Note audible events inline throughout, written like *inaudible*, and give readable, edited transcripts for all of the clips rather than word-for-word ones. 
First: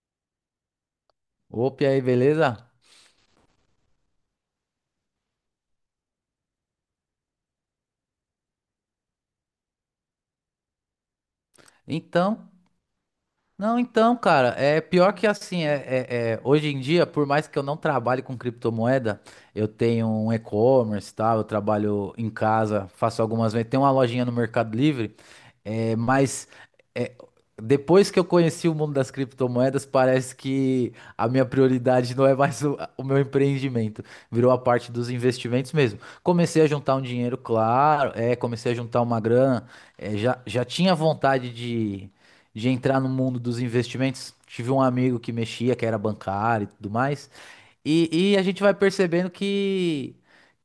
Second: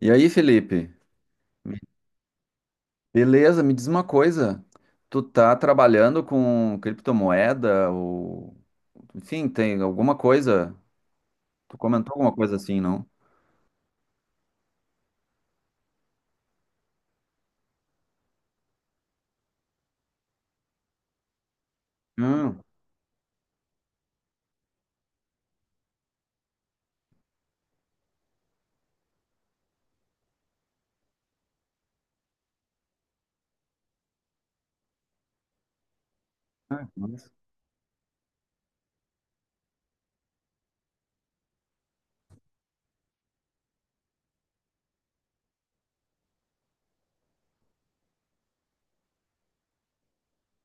E aí, Felipe? Opa, e aí, beleza? Beleza, me diz uma coisa. Tu tá trabalhando com criptomoeda ou enfim, tem alguma coisa? Tu comentou alguma Então, coisa assim, não? não, então, cara, é pior que assim, hoje em dia, por mais que eu não trabalhe com criptomoeda, eu tenho um e-commerce, tá? Eu trabalho em Hum. casa, faço algumas vendas, tenho uma lojinha no Mercado Livre, mas é, depois que eu conheci o mundo das criptomoedas, parece que a minha prioridade não é mais o meu empreendimento, virou a parte dos investimentos mesmo. Comecei a Ah, juntar um nossa. dinheiro, claro, comecei a juntar uma grana, já tinha vontade de entrar no mundo dos investimentos. Tive um amigo que mexia, que era bancário e tudo mais. E a gente vai percebendo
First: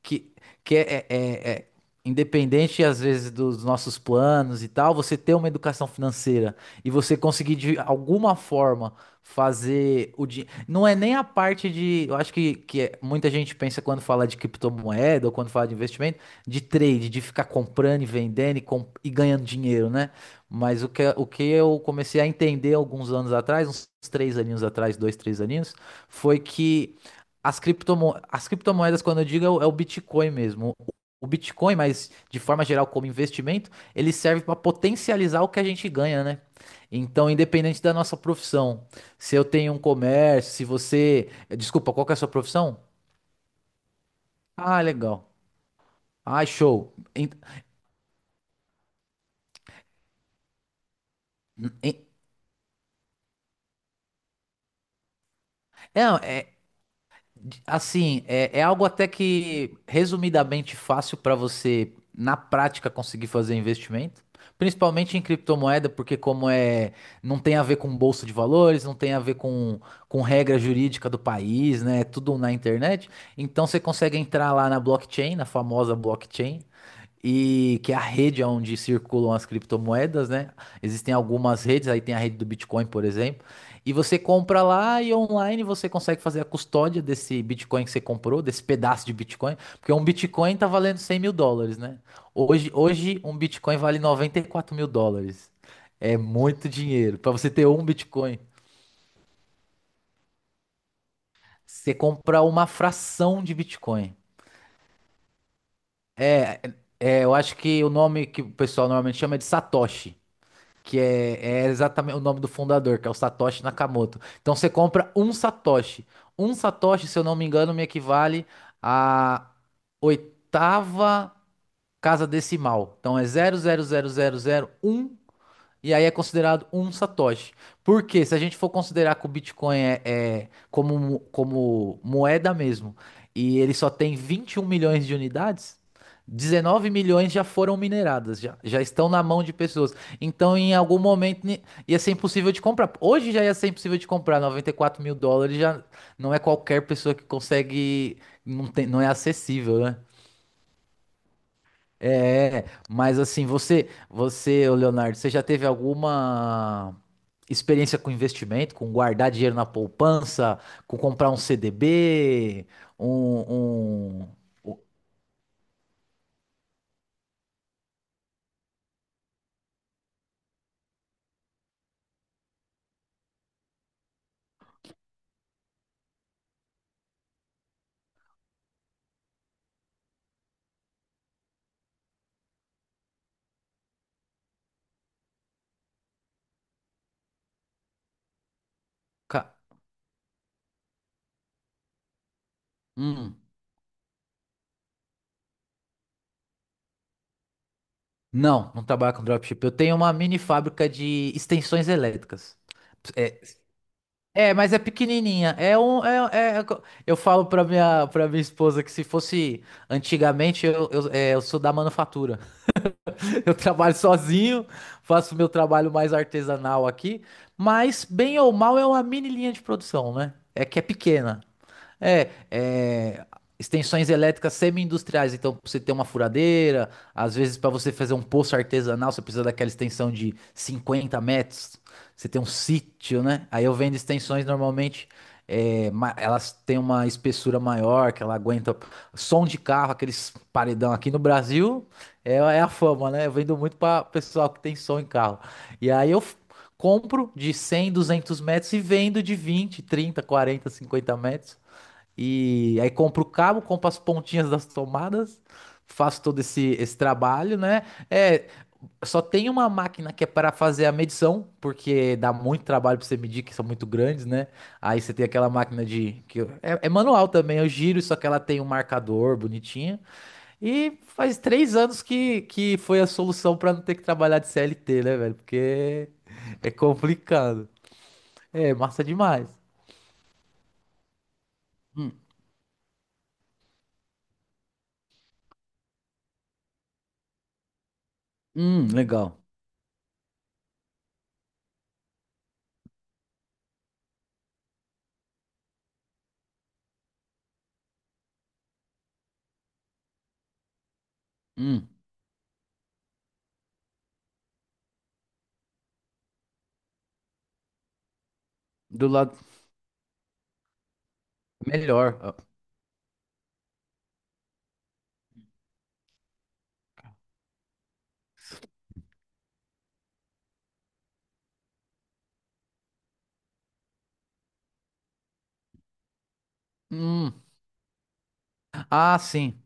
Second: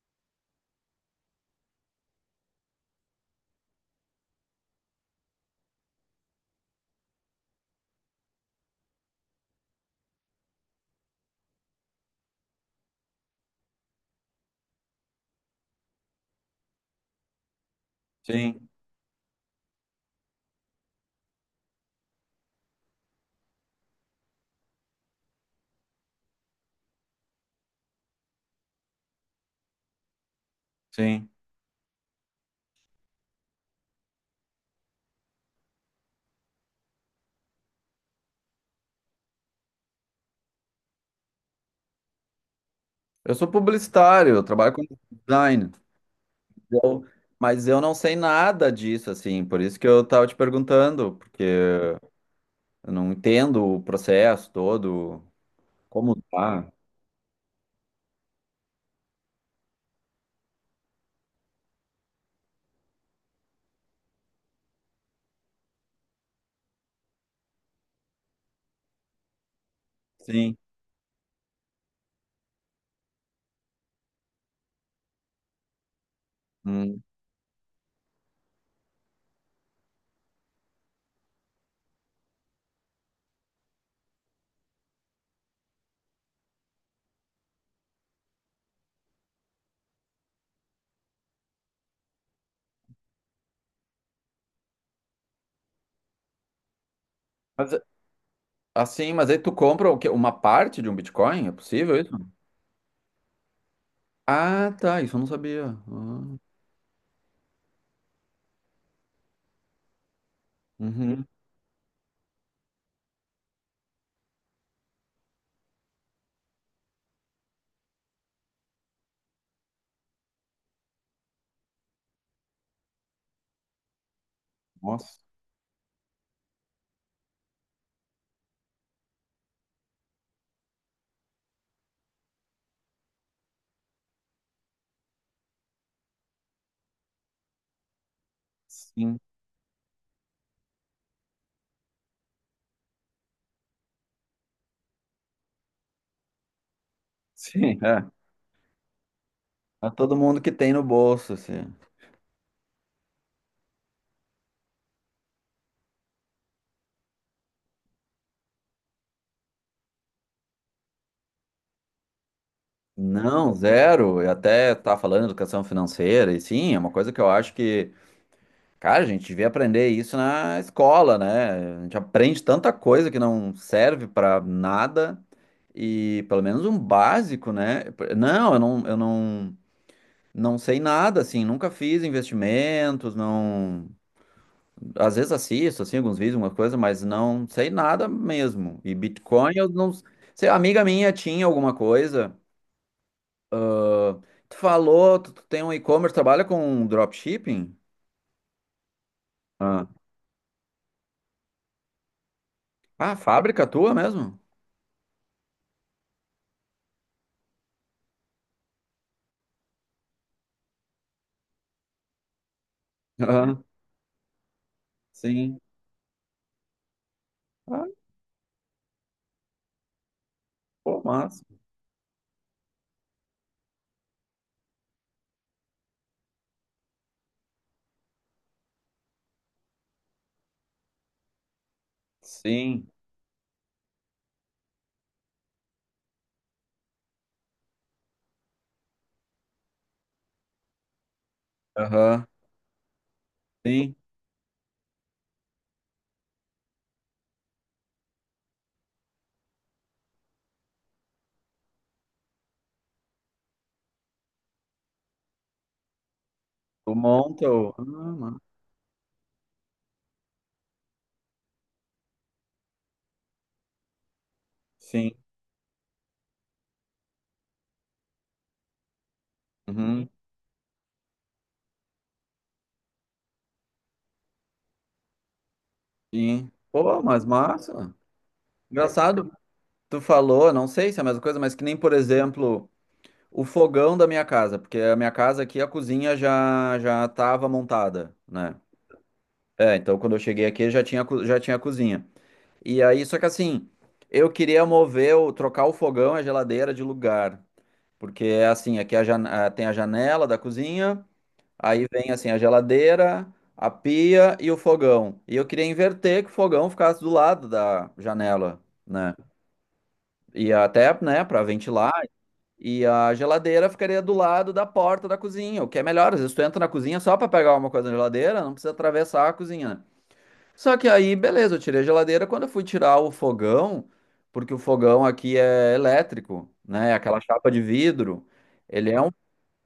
que, que é, é- é- é independente, às vezes, dos nossos planos e tal, você ter uma educação financeira e você conseguir, de alguma forma, fazer o dinheiro. Não é nem a parte de. Eu acho que muita gente pensa quando fala de criptomoeda ou quando fala de investimento, de trade, de ficar comprando e vendendo e, Sim, com- e ganhando dinheiro, né? Mas o que eu comecei a entender alguns anos atrás, uns três aninhos atrás, dois, três aninhos, foi que as criptomoedas, quando eu digo, é o Bitcoin mesmo. O sim. Bitcoin, mas de forma geral como investimento, ele serve para potencializar o que a gente ganha, né? Então, independente da nossa profissão, se eu tenho um comércio, se você. Desculpa, qual que é a sua profissão? Eu sou publicitário, eu trabalho Ah, com legal. design. Ah, show. Eu- Mas eu não sei nada disso, assim, por isso que eu tava te perguntando, porque en- eu não entendo o processo todo, é, como é, tá. Assim, é algo até que resumidamente fácil para você, na prática, conseguir fazer investimento, principalmente em criptomoeda, porque como é, não tem a ver com bolsa de valores, não tem a ver com, Sim. regra jurídica do país, né? É tudo na internet. Então você consegue entrar lá na blockchain, na famosa blockchain, Hum. e que é a rede onde circulam as criptomoedas, né? Existem algumas redes, aí tem a rede do Bitcoin, por exemplo. E você compra lá e online você consegue fazer a custódia desse Bitcoin que você comprou, desse pedaço de Bitcoin, porque um Bitcoin tá valendo 100 mil dólares, né? Hoje um Bitcoin vale 94 mil dólares. É muito dinheiro. Para você ter um Bitcoin, Assim, mas aí tu compra o quê? Uma parte de um Bitcoin? É você possível isso? compra uma fração de Bitcoin. Ah, tá. Isso eu não sabia. Ah. Eu acho que o nome que o pessoal normalmente chama é de Satoshi, que Uhum. é exatamente o nome do fundador, que é o Satoshi Nakamoto. Então você compra um Satoshi. Um Satoshi, se eu não me engano, me equivale à oitava casa decimal. Então é 0,00001 Nossa. e aí é considerado um satoshi, porque se a gente for considerar que o Bitcoin é como moeda mesmo, e ele só tem 21 milhões de unidades, 19 milhões já foram mineradas, já estão Sim. na mão de pessoas. Então, em algum momento, ia ser impossível de comprar. Hoje já ia ser impossível de comprar. 94 mil dólares já não é qualquer pessoa que *laughs* Sim, é. consegue, não tem, não é acessível, É né? todo mundo que tem no bolso, assim. É, mas assim, você, ô Leonardo, você já teve alguma experiência com investimento, com guardar dinheiro na poupança, com comprar um CDB, Não, um, zero. um, Eu até o tá falando de educação financeira, e sim, é uma coisa que eu acho que, cara, a gente devia aprender isso na escola, né? A gente aprende tanta coisa que não serve pra nada. E pelo menos um básico, né? Não, eu não. Não sei nada, assim, nunca fiz investimentos, não. Às vezes assisto, assim, alguns vídeos, alguma coisa, mas não sei nada mesmo. E ca- Bitcoin, eu não sei. A amiga minha tinha alguma coisa. hum, Ah, tu falou, tu tem um e-commerce, trabalha com dropshipping? não, não trabalho com dropship. Eu Ah, tenho uma mini fábrica de extensões elétricas. ah, É, fábrica tua mesmo? mas é pequenininha. Eu falo para minha esposa que se fosse antigamente, eu sou da manufatura. *laughs* Eu Aham, trabalho sozinho, faço meu sim. trabalho mais artesanal aqui, Ah, mas bem ou mal é uma mini linha de produção, né? É que é pô, pequena. massa. É, é, extensões elétricas semi-industriais. Então, pra você ter uma furadeira, às vezes para você fazer um poço artesanal, você precisa daquela extensão de 50 metros. Você tem um Sim. sítio, né? Aí eu vendo extensões normalmente, elas têm uma espessura maior, que ela aguenta som de carro, aqueles paredão aqui no Brasil, Aham, é a fama, né? Eu vendo muito sim. para pessoal que tem som em carro. E aí eu compro de 100, 200 metros e vendo de 20, 30, 40, 50 metros. E aí compro o cabo, compro as pontinhas das tomadas, faço todo esse, Tu esse monta trabalho, o. Ah, né? É, só tem uma máquina que é para fazer a medição, porque dá muito trabalho para você medir, que são muito grandes, né? Aí sim. você tem aquela máquina de... que eu- é, é manual também, eu giro, só que ela tem um marcador bonitinho. Uhum, E faz 3 anos que foi a solução para não ter que trabalhar de CLT, né, velho? Porque sim. é Pô, mas complicado. massa. É, massa Engraçado. demais. Tu falou, não sei se é a mesma coisa, mas que nem, por Hum, exemplo, o fogão da minha casa, porque a minha casa aqui, a cozinha já já estava montada, né? Legal. É, então quando eu cheguei aqui já tinha, já tinha a cozinha. E aí, só que assim, eu queria mover, trocar o fogão e a geladeira de lugar, porque é assim, aqui é tem a janela da cozinha, aí Hum. vem assim a geladeira, a pia e o fogão. E eu queria inverter que o fogão ficasse do lado da janela, Do né? lado. E até, né, para ventilar. Melhor. Ah, E a geladeira ficaria do lado da porta da cozinha, o que é melhor. Às vezes tu entra na cozinha só para pegar uma coisa na geladeira, não precisa atravessar a cozinha, né? Só que aí, beleza, eu tirei a geladeira. Quando eu fui tirar o fogão, porque o fogão aqui é elétrico, né? Aquela hum. chapa de vidro. Ele é um, Ah, sim.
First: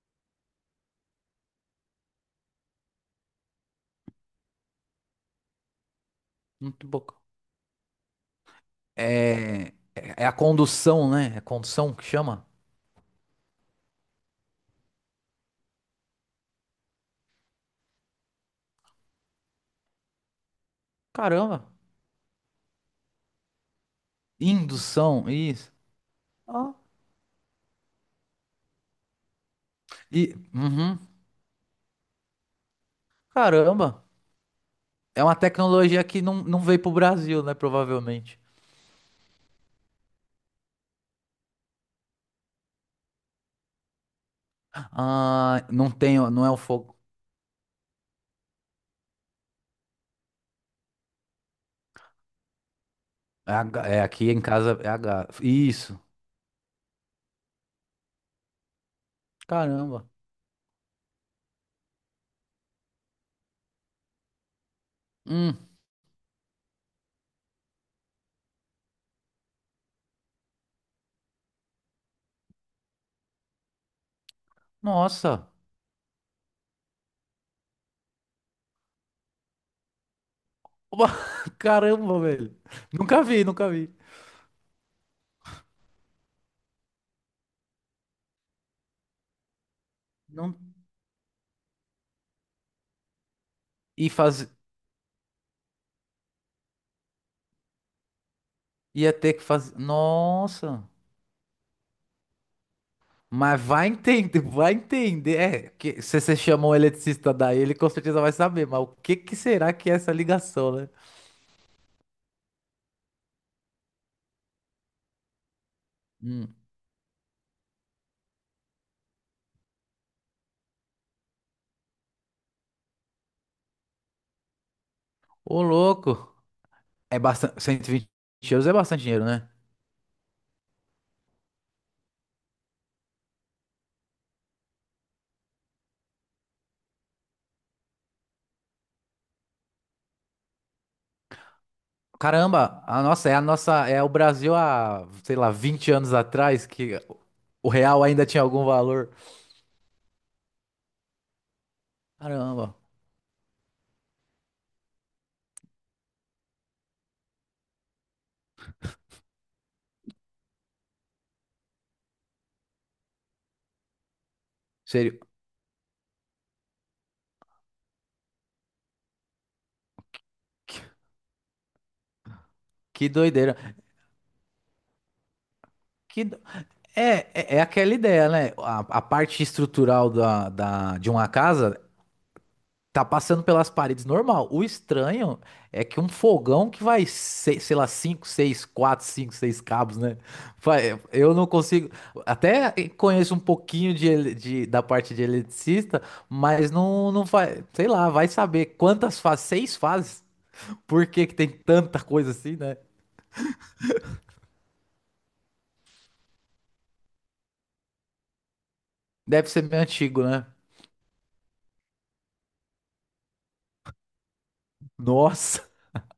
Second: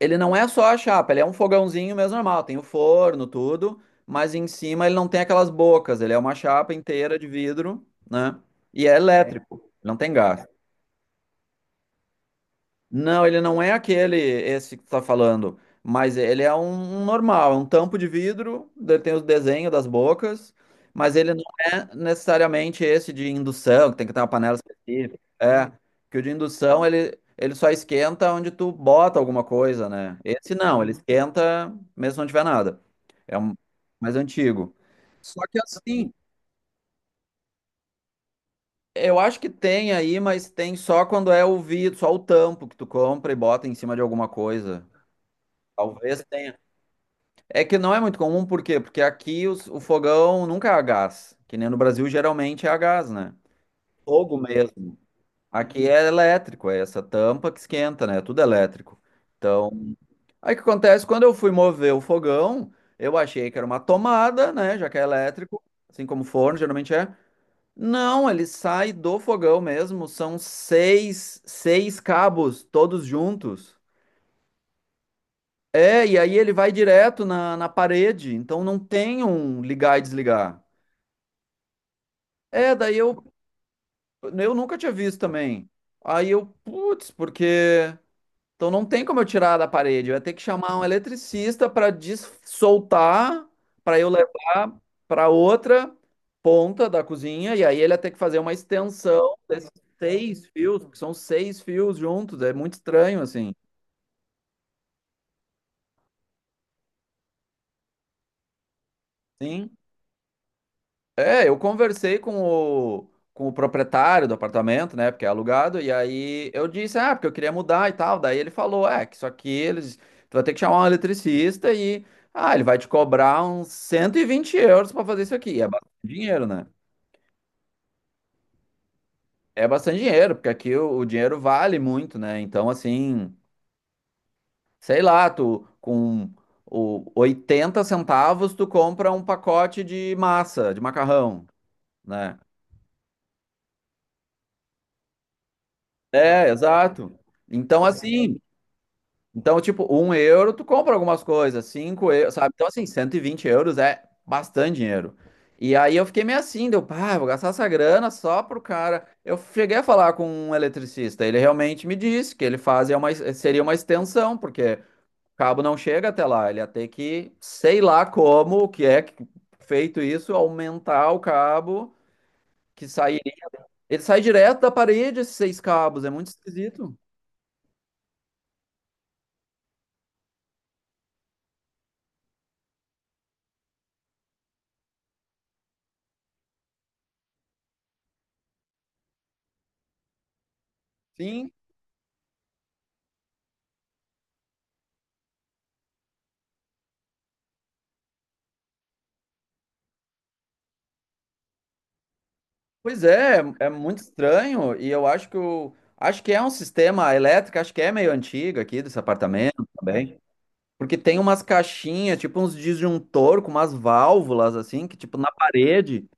Ele não é só a chapa, ele é um fogãozinho mesmo normal. Tem o forno, tudo, mas em cima ele não tem aquelas bocas. Ele é uma chapa Muito bom. inteira de vidro, né? E é É. Elétrico, É, não tem é a gás. condução, né? É condução que chama? Não, ele não é aquele, esse que tu tá falando, mas ele é um normal, é um tampo de vidro, ele tem o desenho das bocas, mas ele não Caramba. é necessariamente esse de indução, que tem que ter uma panela específica. Indução, É, isso. que o de Ó. indução ele só esquenta onde tu bota alguma coisa, né? E, Esse não, ele uhum. esquenta mesmo se não tiver nada. É um Caramba. mais antigo. É uma Só que tecnologia assim, que não, não veio pro Brasil, né? Provavelmente. eu acho que tem aí, mas tem só quando é o vidro, só o tampo que tu compra e bota em cima de alguma coisa. Ah, não tem, Talvez ó, não é o tenha. fogo. É que não é muito comum, por quê? Porque aqui o fogão nunca é a gás, que nem no Brasil geralmente é a gás, né? É, a ga- é aqui Fogo em casa é a mesmo. gás. Aqui Isso. é elétrico, é essa tampa que esquenta, né? Tudo elétrico. Então, Caramba. aí o que acontece? Quando eu fui mover o fogão, eu achei que era uma tomada, né? Já que é Hum. elétrico, assim como forno geralmente é. Não, ele sai do fogão mesmo, são seis cabos todos juntos. Nossa. É, e aí ele vai direto na parede, então não tem um ligar e desligar. Oba, *laughs* Caramba, velho. É, daí eu, Nunca vi, nunca vi. eu nunca tinha visto também. Aí eu, putz, porque. Então não tem como eu tirar da parede, eu ia ter que Não. chamar um eletricista para soltar, para eu E faz. levar para outra ponta da cozinha, e aí ele ia ter que fazer uma Ia ter extensão que desses fazer. seis fios, Nossa. porque são seis fios juntos, é muito estranho assim. Mas vai entender, vai entender. Que, se você chama um eletricista daí, ele com certeza vai saber. Mas o que que será Sim. que é essa ligação, né? É, eu conversei com o proprietário do apartamento, né? Porque é alugado, e aí Hum. eu disse, ah, porque eu queria mudar e tal. Daí ele falou, é, que isso aqui eles. Tu vai ter que chamar um eletricista e. Ah, ele vai te cobrar uns 120 euros para fazer isso aqui. Ô, É bastante louco. dinheiro, né? É bastante. 120 euros é bastante dinheiro, né? É bastante dinheiro, porque aqui o dinheiro vale muito, né? Então, assim, sei lá, tu com o 80 centavos, tu compra um pacote de massa, de macarrão, né? Caramba, a nossa. É o Brasil há, sei lá, 20 anos É, atrás que exato. o Então, real ainda assim. tinha algum valor. Então, tipo, 1 euro tu compra algumas coisas, 5 euros, sabe? Então, Caramba. assim, 120 euros é bastante dinheiro. E aí eu fiquei meio assim, deu, pá, vou gastar essa grana só pro cara. Eu cheguei a falar com um eletricista, ele realmente me disse que ele fazia uma, seria uma extensão, porque Sério. o cabo não chega até lá, ele ia ter que, sei lá como, o que é que- feito isso, Que, aumentar o cabo que que sai. doideira. Ele sai direto da parede, esses seis cabos, é Que, muito do- esquisito. é, é, é aquela ideia, né? A parte estrutural de uma casa. Tá passando pelas paredes normal. O estranho é que um fogão que vai, sei lá, 5, 6, 4, 5, 6 cabos, né? Eu não Sim. consigo. Até conheço um pouquinho da parte de eletricista, mas não, não vai. Sei lá, vai saber quantas fases, seis fases? Por que que tem tanta coisa assim, né? Pois é, é muito estranho e eu acho que o acho que é um sistema elétrico, acho que é meio antigo aqui desse Deve ser apartamento meio também, antigo, né? porque tem umas caixinhas, tipo uns disjuntor com umas válvulas assim, que tipo na Nossa, parede,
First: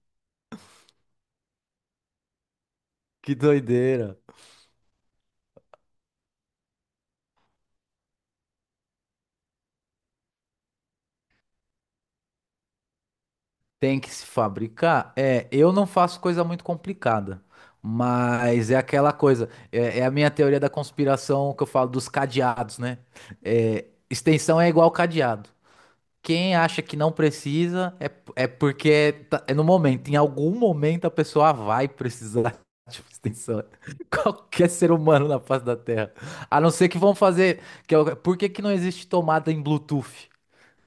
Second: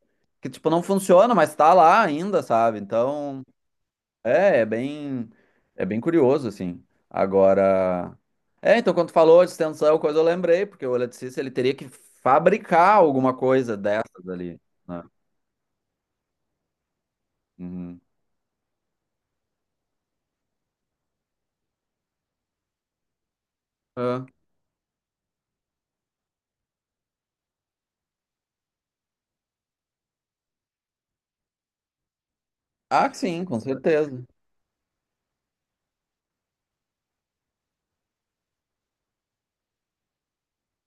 que tipo não funciona, mas tá lá ainda, sabe? *laughs* que Então, doideira. é, é bem é bem curioso assim. Agora, então quando tu falou de extensão, coisa eu lembrei, porque o eletricista ele teria que fabricar alguma coisa Tem que dessas se ali, né? fabricar? É, eu não faço coisa muito complicada, Uhum. mas é aquela coisa, é a minha teoria da conspiração que eu falo dos cadeados, né? Extensão é igual cadeado. Quem acha que não precisa é porque é no momento, em algum momento a pessoa vai precisar *laughs* de uma Ah, sim, com extensão. *laughs* certeza. Qualquer ser humano na face da Terra. A não ser que vão fazer. Por que que não existe tomada em Bluetooth?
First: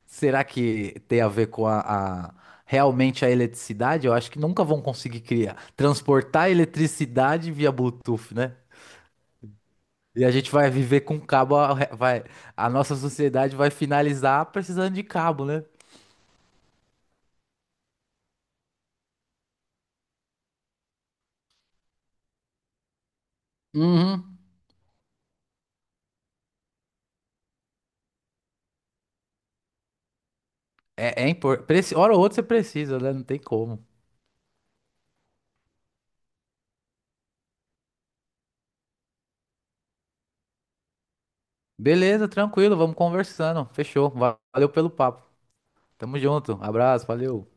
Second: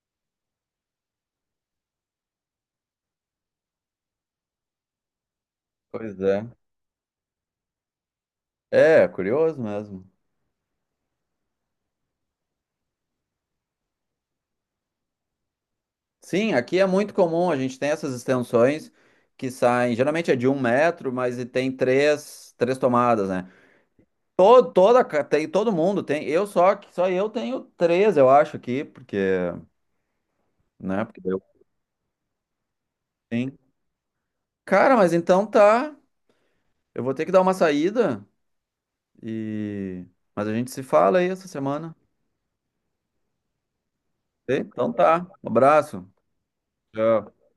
Será que tem a ver com a- realmente a eletricidade? Eu acho que nunca vão conseguir criar, Pois é. transportar eletricidade via Bluetooth, né? É, curioso mesmo. E a gente vai viver com cabo, a nossa sociedade vai finalizar precisando de cabo, né? Sim, aqui é muito comum, a gente tem essas extensões que saem, geralmente é de 1 metro, mas e tem três tomadas, né? Uhum. Tem, todo mundo tem, só eu tenho três, eu acho, aqui, porque, né, porque É eu importante. Hora ou outra você precisa, né? Não tem tenho. como. Cara, mas então tá, eu vou ter que dar uma saída e... Mas a gente se fala aí essa semana. Beleza, tranquilo, vamos conversando. Fechou. Ok? Valeu pelo Então papo. tá, um abraço. Tamo junto. Abraço, Tchau. valeu.